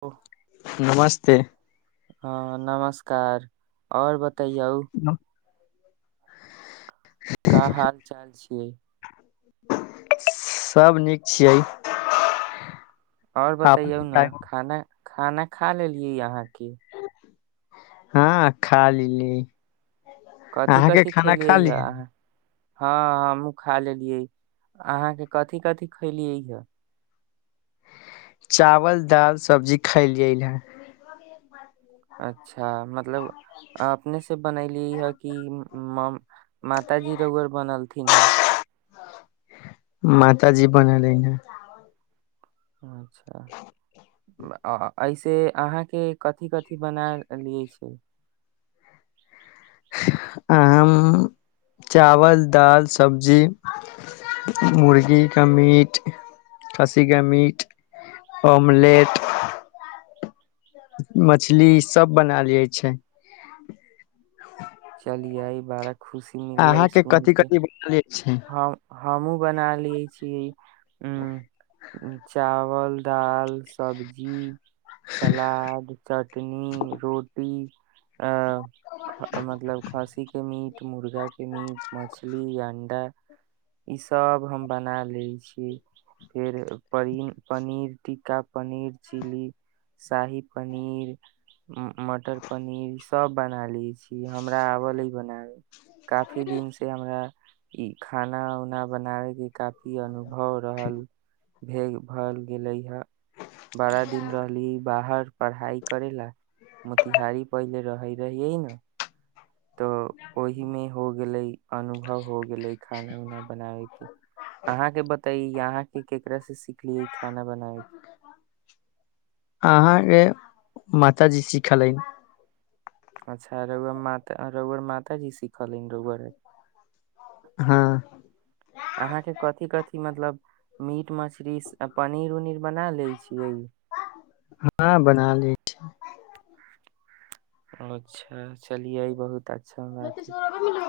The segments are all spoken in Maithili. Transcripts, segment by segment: ओ नमस्ते ह नमस्कार आओर बता कयौ [inaudible] क हाल चाल छियै सभ नीक छियै आओर आप बताइयौ ने बताबू। खाना खाना खा लेलियै अहाँके हँ खा लेली ली कथी कथिी खेलियै यए अहाँ हँ हमूँ खा लेलियै अहाँके कथिी कथिी खयलियै यए चावल दाल सब्जी खायल गेलल हे अच्छा मतलब अपने बनली है कि माताजी रोर बनलथिन है मात जी बने लै ने अच्छा आ ऐसे अहाँके कथिी कथिी बना लियए छै आ चावल दाल सब्जी मुर्गी का मीट खस्सी का मीट मलेट मछली सब बनाल जाइ छै चलिियइ बारह अहाँके कथिी कथिी बोल हम हमू बना क छै ह चावल दाल सब्जी सलाद चट चटनी रोटी आ मतलब खस्सी के मीट मुर्गा के मीट मछली य अंडा इस सब हम बना लै छी फेर पनी पनीर टिक्ा पनीर चिली शाही पनीर मटर पनीर सब बना ली छी क हमरा आवले बनाब काफी दिन से हमरा ई खाना उना बनावे के काफी अनुभव रहल भ भ गेले हे बारा दिन रहली बाहर पढ़ाई करे ला मोतिहारी पहिले रहे रहिये ने तऽ ओहिमे हो गेलै अनुभव हो गेलै खाना उना बनाबे के अहाँके बतै यहाँ एक एकरा सिखलिय खाना बनाएके अहाँ के माताजी सिखालै अच्छा रौ रौआ माता रौआ मातााजी सिखलनि रौआ हँ अहाँ के कथि कथि मतलब मीट मछली पनीर उनीर बना ले छियै हँ बना लय छी अच्छा चलिएइ बहुत तऽ अच्छा बात ह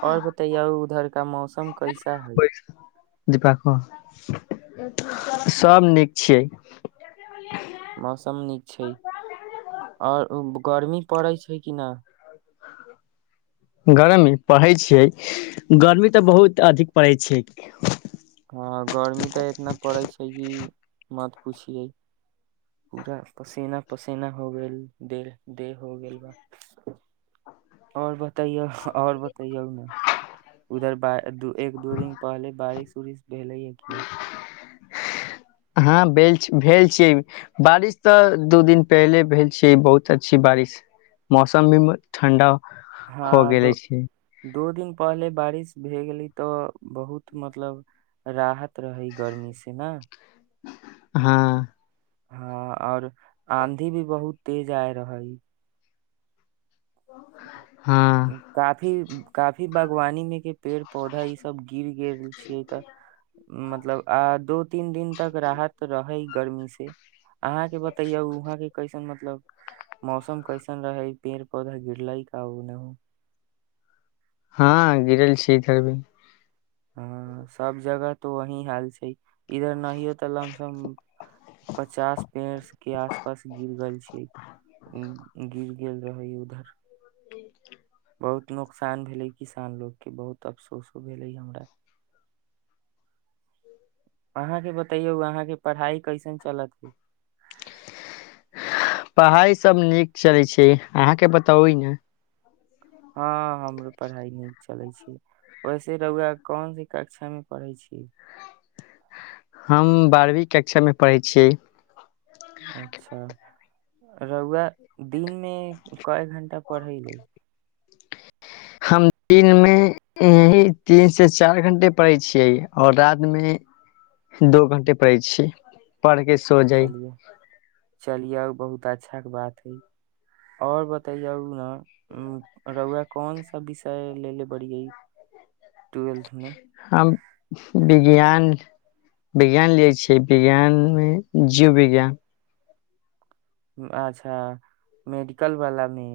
आओर बतैयऔ उधर का मौसम कैसा है दीपो सब नीक छियै मौसम नीक छै आओर गर्मी पड़ैत छै कि न गरमी परै छियै गर्मी तऽ बहुत अधिक परै छियै हँ गर्मी पुछियै पूरा पसीना पसीना हो गेल दे देह हो गेल बा आओर ब बतैयो आऔर बतैयौ ने उधर ब एक दो दिन पहले बारिश उरिश भेले ह कि न हँ भेल भेल छियै बारिश तऽ दू दिन पहिले भेल छियै बहुत अच्छी बारिश मौसम भी ठण्डा हो हँ दो गेले छै दो दिन पहले बारिश भए गेली तऽ बहुत मतलब राहत त है गर्मी स न हँ हँ और आंधी भी बहुत तेज आय रहै हँ काफी काफी बागवानी में के पेड़ पौधा ई सब गिर गेल छियै तऽ मतलब आ दू तीन दिन तक राहत रहै गर्मी से अहाँके बतैयौ वहाँके कैसन मतलब मौसम कैसन रहै पेड़ पौधा गिर ल कह ने हँ गिरल छी इधर भी हँ सब जगह तो वही हाल छै इधर नहियो तऽ लमसम पचास पेड़स के आस पास गिर गेल छै गिर गेल रहै उधर बहुत नुोकसान भेलै किसान लोकोगके बहुत अफसोसो भेलै हमरा अहाँके बतैयौ अहाँके पढ़ाइ कैसन चलत ह पढ़ाई सब नीक चलै छै अहाँके बताउ ने हँ हमरो पढ़ाइ नीक चलै छै वैसे रहुआ कोनस कक्षामे पढ़ै छी हम बारहवीं कक्षा मे पढ़ै छियै अच्छा रहुुआ दिन मे कय घं्टा पढ़ै ले हम दिन मे यही तीन से चार घंटे पढ़ै छियै और रात मे दो घं्टे पढ़ै छीयै पढ़ के सो जाइ चलियौ बहुत अच्छाके बात हइ आओर बतैयौ ने रहुुआ कोन सा विषय लै लए बड़ियै हम विज्ञान विज्ञान लै छिय विज्ञान मे जीव विज्ञान अच्छा मेडिकल वाला मे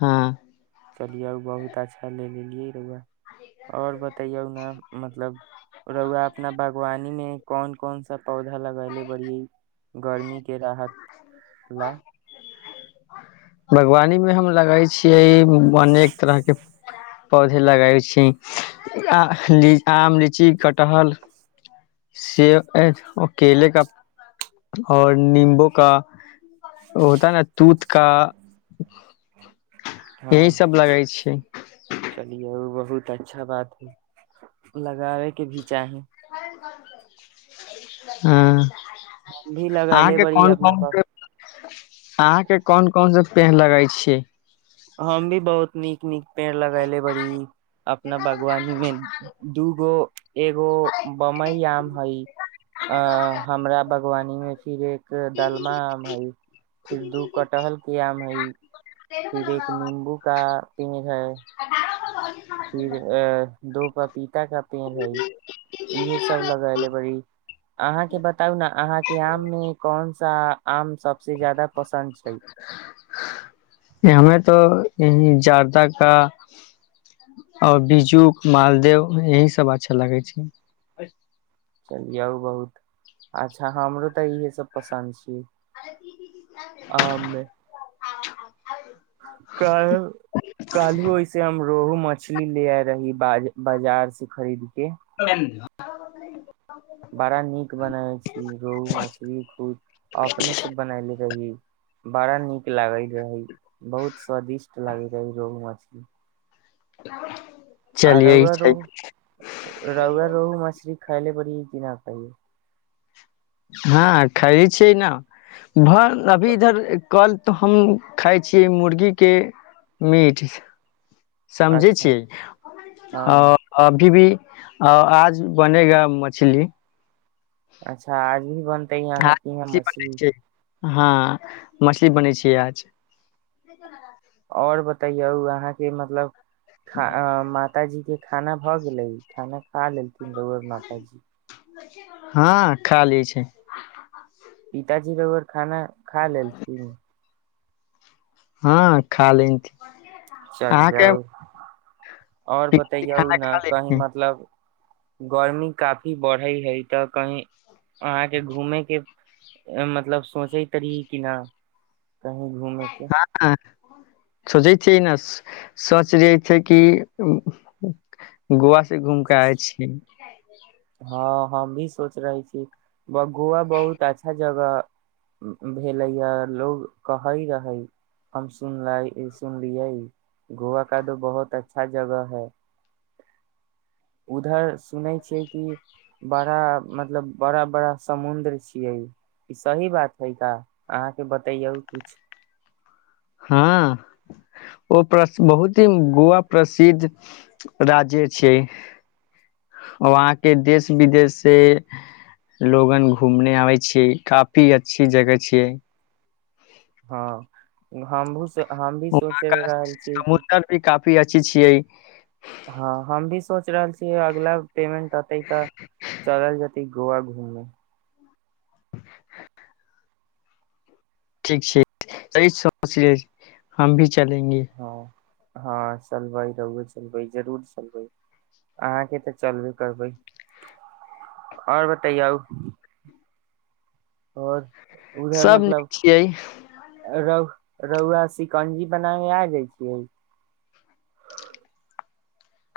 हाँ चलियौ बहुत अच्छा ले लेलियै रुआ और बतैयऔ ने मतलब रौुआ अपना बागवानी में कोन कोन सा पौधा पोघा लगले बड़ी गर्मी के राहत ला बगवानी मे हम लगै छियै अनेक तरह के पौधे लगै छी आ आम लीची कटहल सेव केले का और नीम्बू का होता न तुथ का यही हाँ सब लगै छियै चलिए बहुत अच्छा बात है लगाबे के भी चाही हाँ हम भी लगैले अहाँके बड़ी कौन अपना कौन बा... अहाँके कौन कौन स पेन लगै छियै हम भी बहुत नीक नीक पेड़ लगाय ले बड़ी अपना बागवानी मे दूगो एगो बमई आम हई अ हमरा बागवानी मे [inaudible] डालमा आम हई फिर दू कटहल के आम हई फिर एक नींबू का [unintelligible] [unintelligible] फिर अ [unintelligible] [unintelligible] इहे सब लगले बड़ अहाँ के बताउ ने अहाँ कियाम मे कौन सा आम सबसे ज्यादा पसन्द छै ई जर्दा कऽ आओर बीजू कऽ मालदह यही सब अच्छा लगै छै चलिअउ बहुत अच्छा हमरो तऽ इहे सब पसन्द अछि [unintelligible] रोहू मछली लै आ रहल छी बाजार सँ खरीदि कऽ [unintelligible] बड़ नीक बनबै छी रोहू मछरी खुद अपने सँ बनैने रही बड़ा न लागैत रहै बहुत स्वादिष्ट लागे रहि रहु मछरि। ह [unintelligible] आ रउआ रो रउवा रोहु मछरी खइले पड़िय कि नहिा खाइयए [unintelligible] हँ खैये छि न। भ अभी इधर कल तऽ हम खााय छियै मुर्गी के मीठ। समझै अच्छा छियै अ हँ अभी भी आ आज बनेगा मछली। अच्छा आज भी बनतै ह आज अहाँके यहाँ बनै मछली। छै हँ मछली बनै छियै आज। आओर बतैयौ अहाँके मतलब?? ख मातााजी के खाना भऽ गेलै खाना? ख लेलथिन राउअर माताजी। हँ खा लै छै। पिताजी रउर खाना खा लेलथिन। हँ खा लेथी चल जाउ और पिकनिक बतैयौ खाना न खा ले कही मतलब? गर्मी काफी बढ़ई है तऽ कही अहाँके घूमे के मतलब सोचै ह तर कि न। कही घूमके हँ सोचै छियै न सोच रै छै कि गोव से घूमि कऽ आय छीिय। हँ हँ भी सोच रहे छी। गोआ बहुत अच्छा जगह भेलैय लोग कहै रहै हम सुनलये सुनलियै गोवा कादो बहुत अच्छा जगह है। उधर सुनै छिय क बड़ा मतलब बड़ा बड़ा समुद्र छियै ई सही बात है? का अहाँके बतैयौ कुछ। हँ ओ बहुत ही गोवा प्रसिद्ध राज्य छैिय वहां के देश विदेश से लोगन घूमने आबै छियै काफी अच्छी जगह छिय। हँ घाम भू हम भी सोचि रहल छीियै कि छी छियै। हँ हम भी सोच रहल छियै अगला पेमन्ट अतए तऽ चलल जतय घू गोवा घूमना [inaudible] ठीक छै सचे हम भी चलेंगे हँ हँ सल भइ रहू छै जरूर चलबै अहाँके तऽ चलबे करबै आओर बतैयउ आओर सभ नीक मतलब छियै रौुआ सिकंजी बना केे आ जाय छियै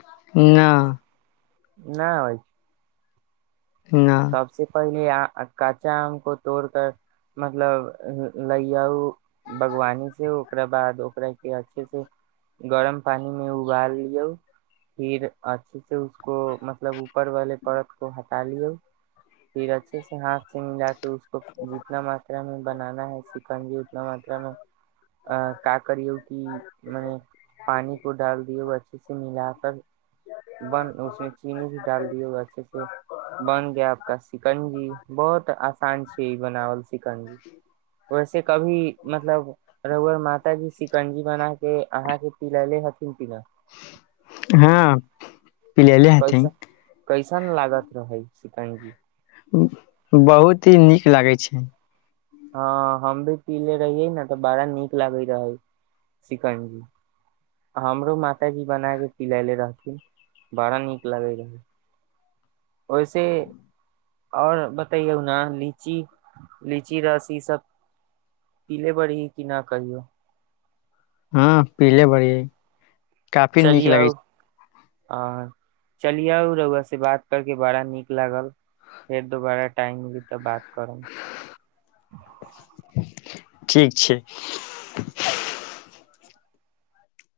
न नहि भइ सब न सिफाइ काँचा आम को तोड़ क मतलब लयऔ बागवानी से ओकरा बाद ओकरा के अच्छे से गरम पानी मे उबाल लियऔ फिर अच्छे से को मतलब ऊपर वाले परत को ह तालियौ फिर अच्छे से हाथ से मिलाक त उसको जितना मात्रामे बनाना है चिकनजी उतना मात्रामे अ ककरियौ की मने पानि को डाल दियऔ ओ अच्छे से मिल कर बन उसमे चीनी भी डाल दिय अच्छे से बन आपका सिकंजी बहुत आसान छै ई बनावल सिकंजी वैसे कभी मतलब रघुअर मातााजी सिकंजी बना के अहाँके पिलले हथिन पना हँ पिलल हाथिन कैसन कैसन लागत रहै शतंजी बहुत ही नीक लागै छै हँ हम भी पले रहियै ने तऽ बड़ा नीक लागैत रहै सिकंजी हमरो मातााजी बना कऽ पिलले रहथिन बड़ा नीक लागैत रहै ओहिसे आओर बतैयौ ने लीची लीची रस ईसभ पीले बड़ी कि नहि कहियौ हँ पीले बढ़ि काफी नीक चलियौ लगै छै आ चलि आउ रुआ से बात करके बड़ा नीक लागल फेर दोबारा टाइम मिली तब बात करण ठीक छै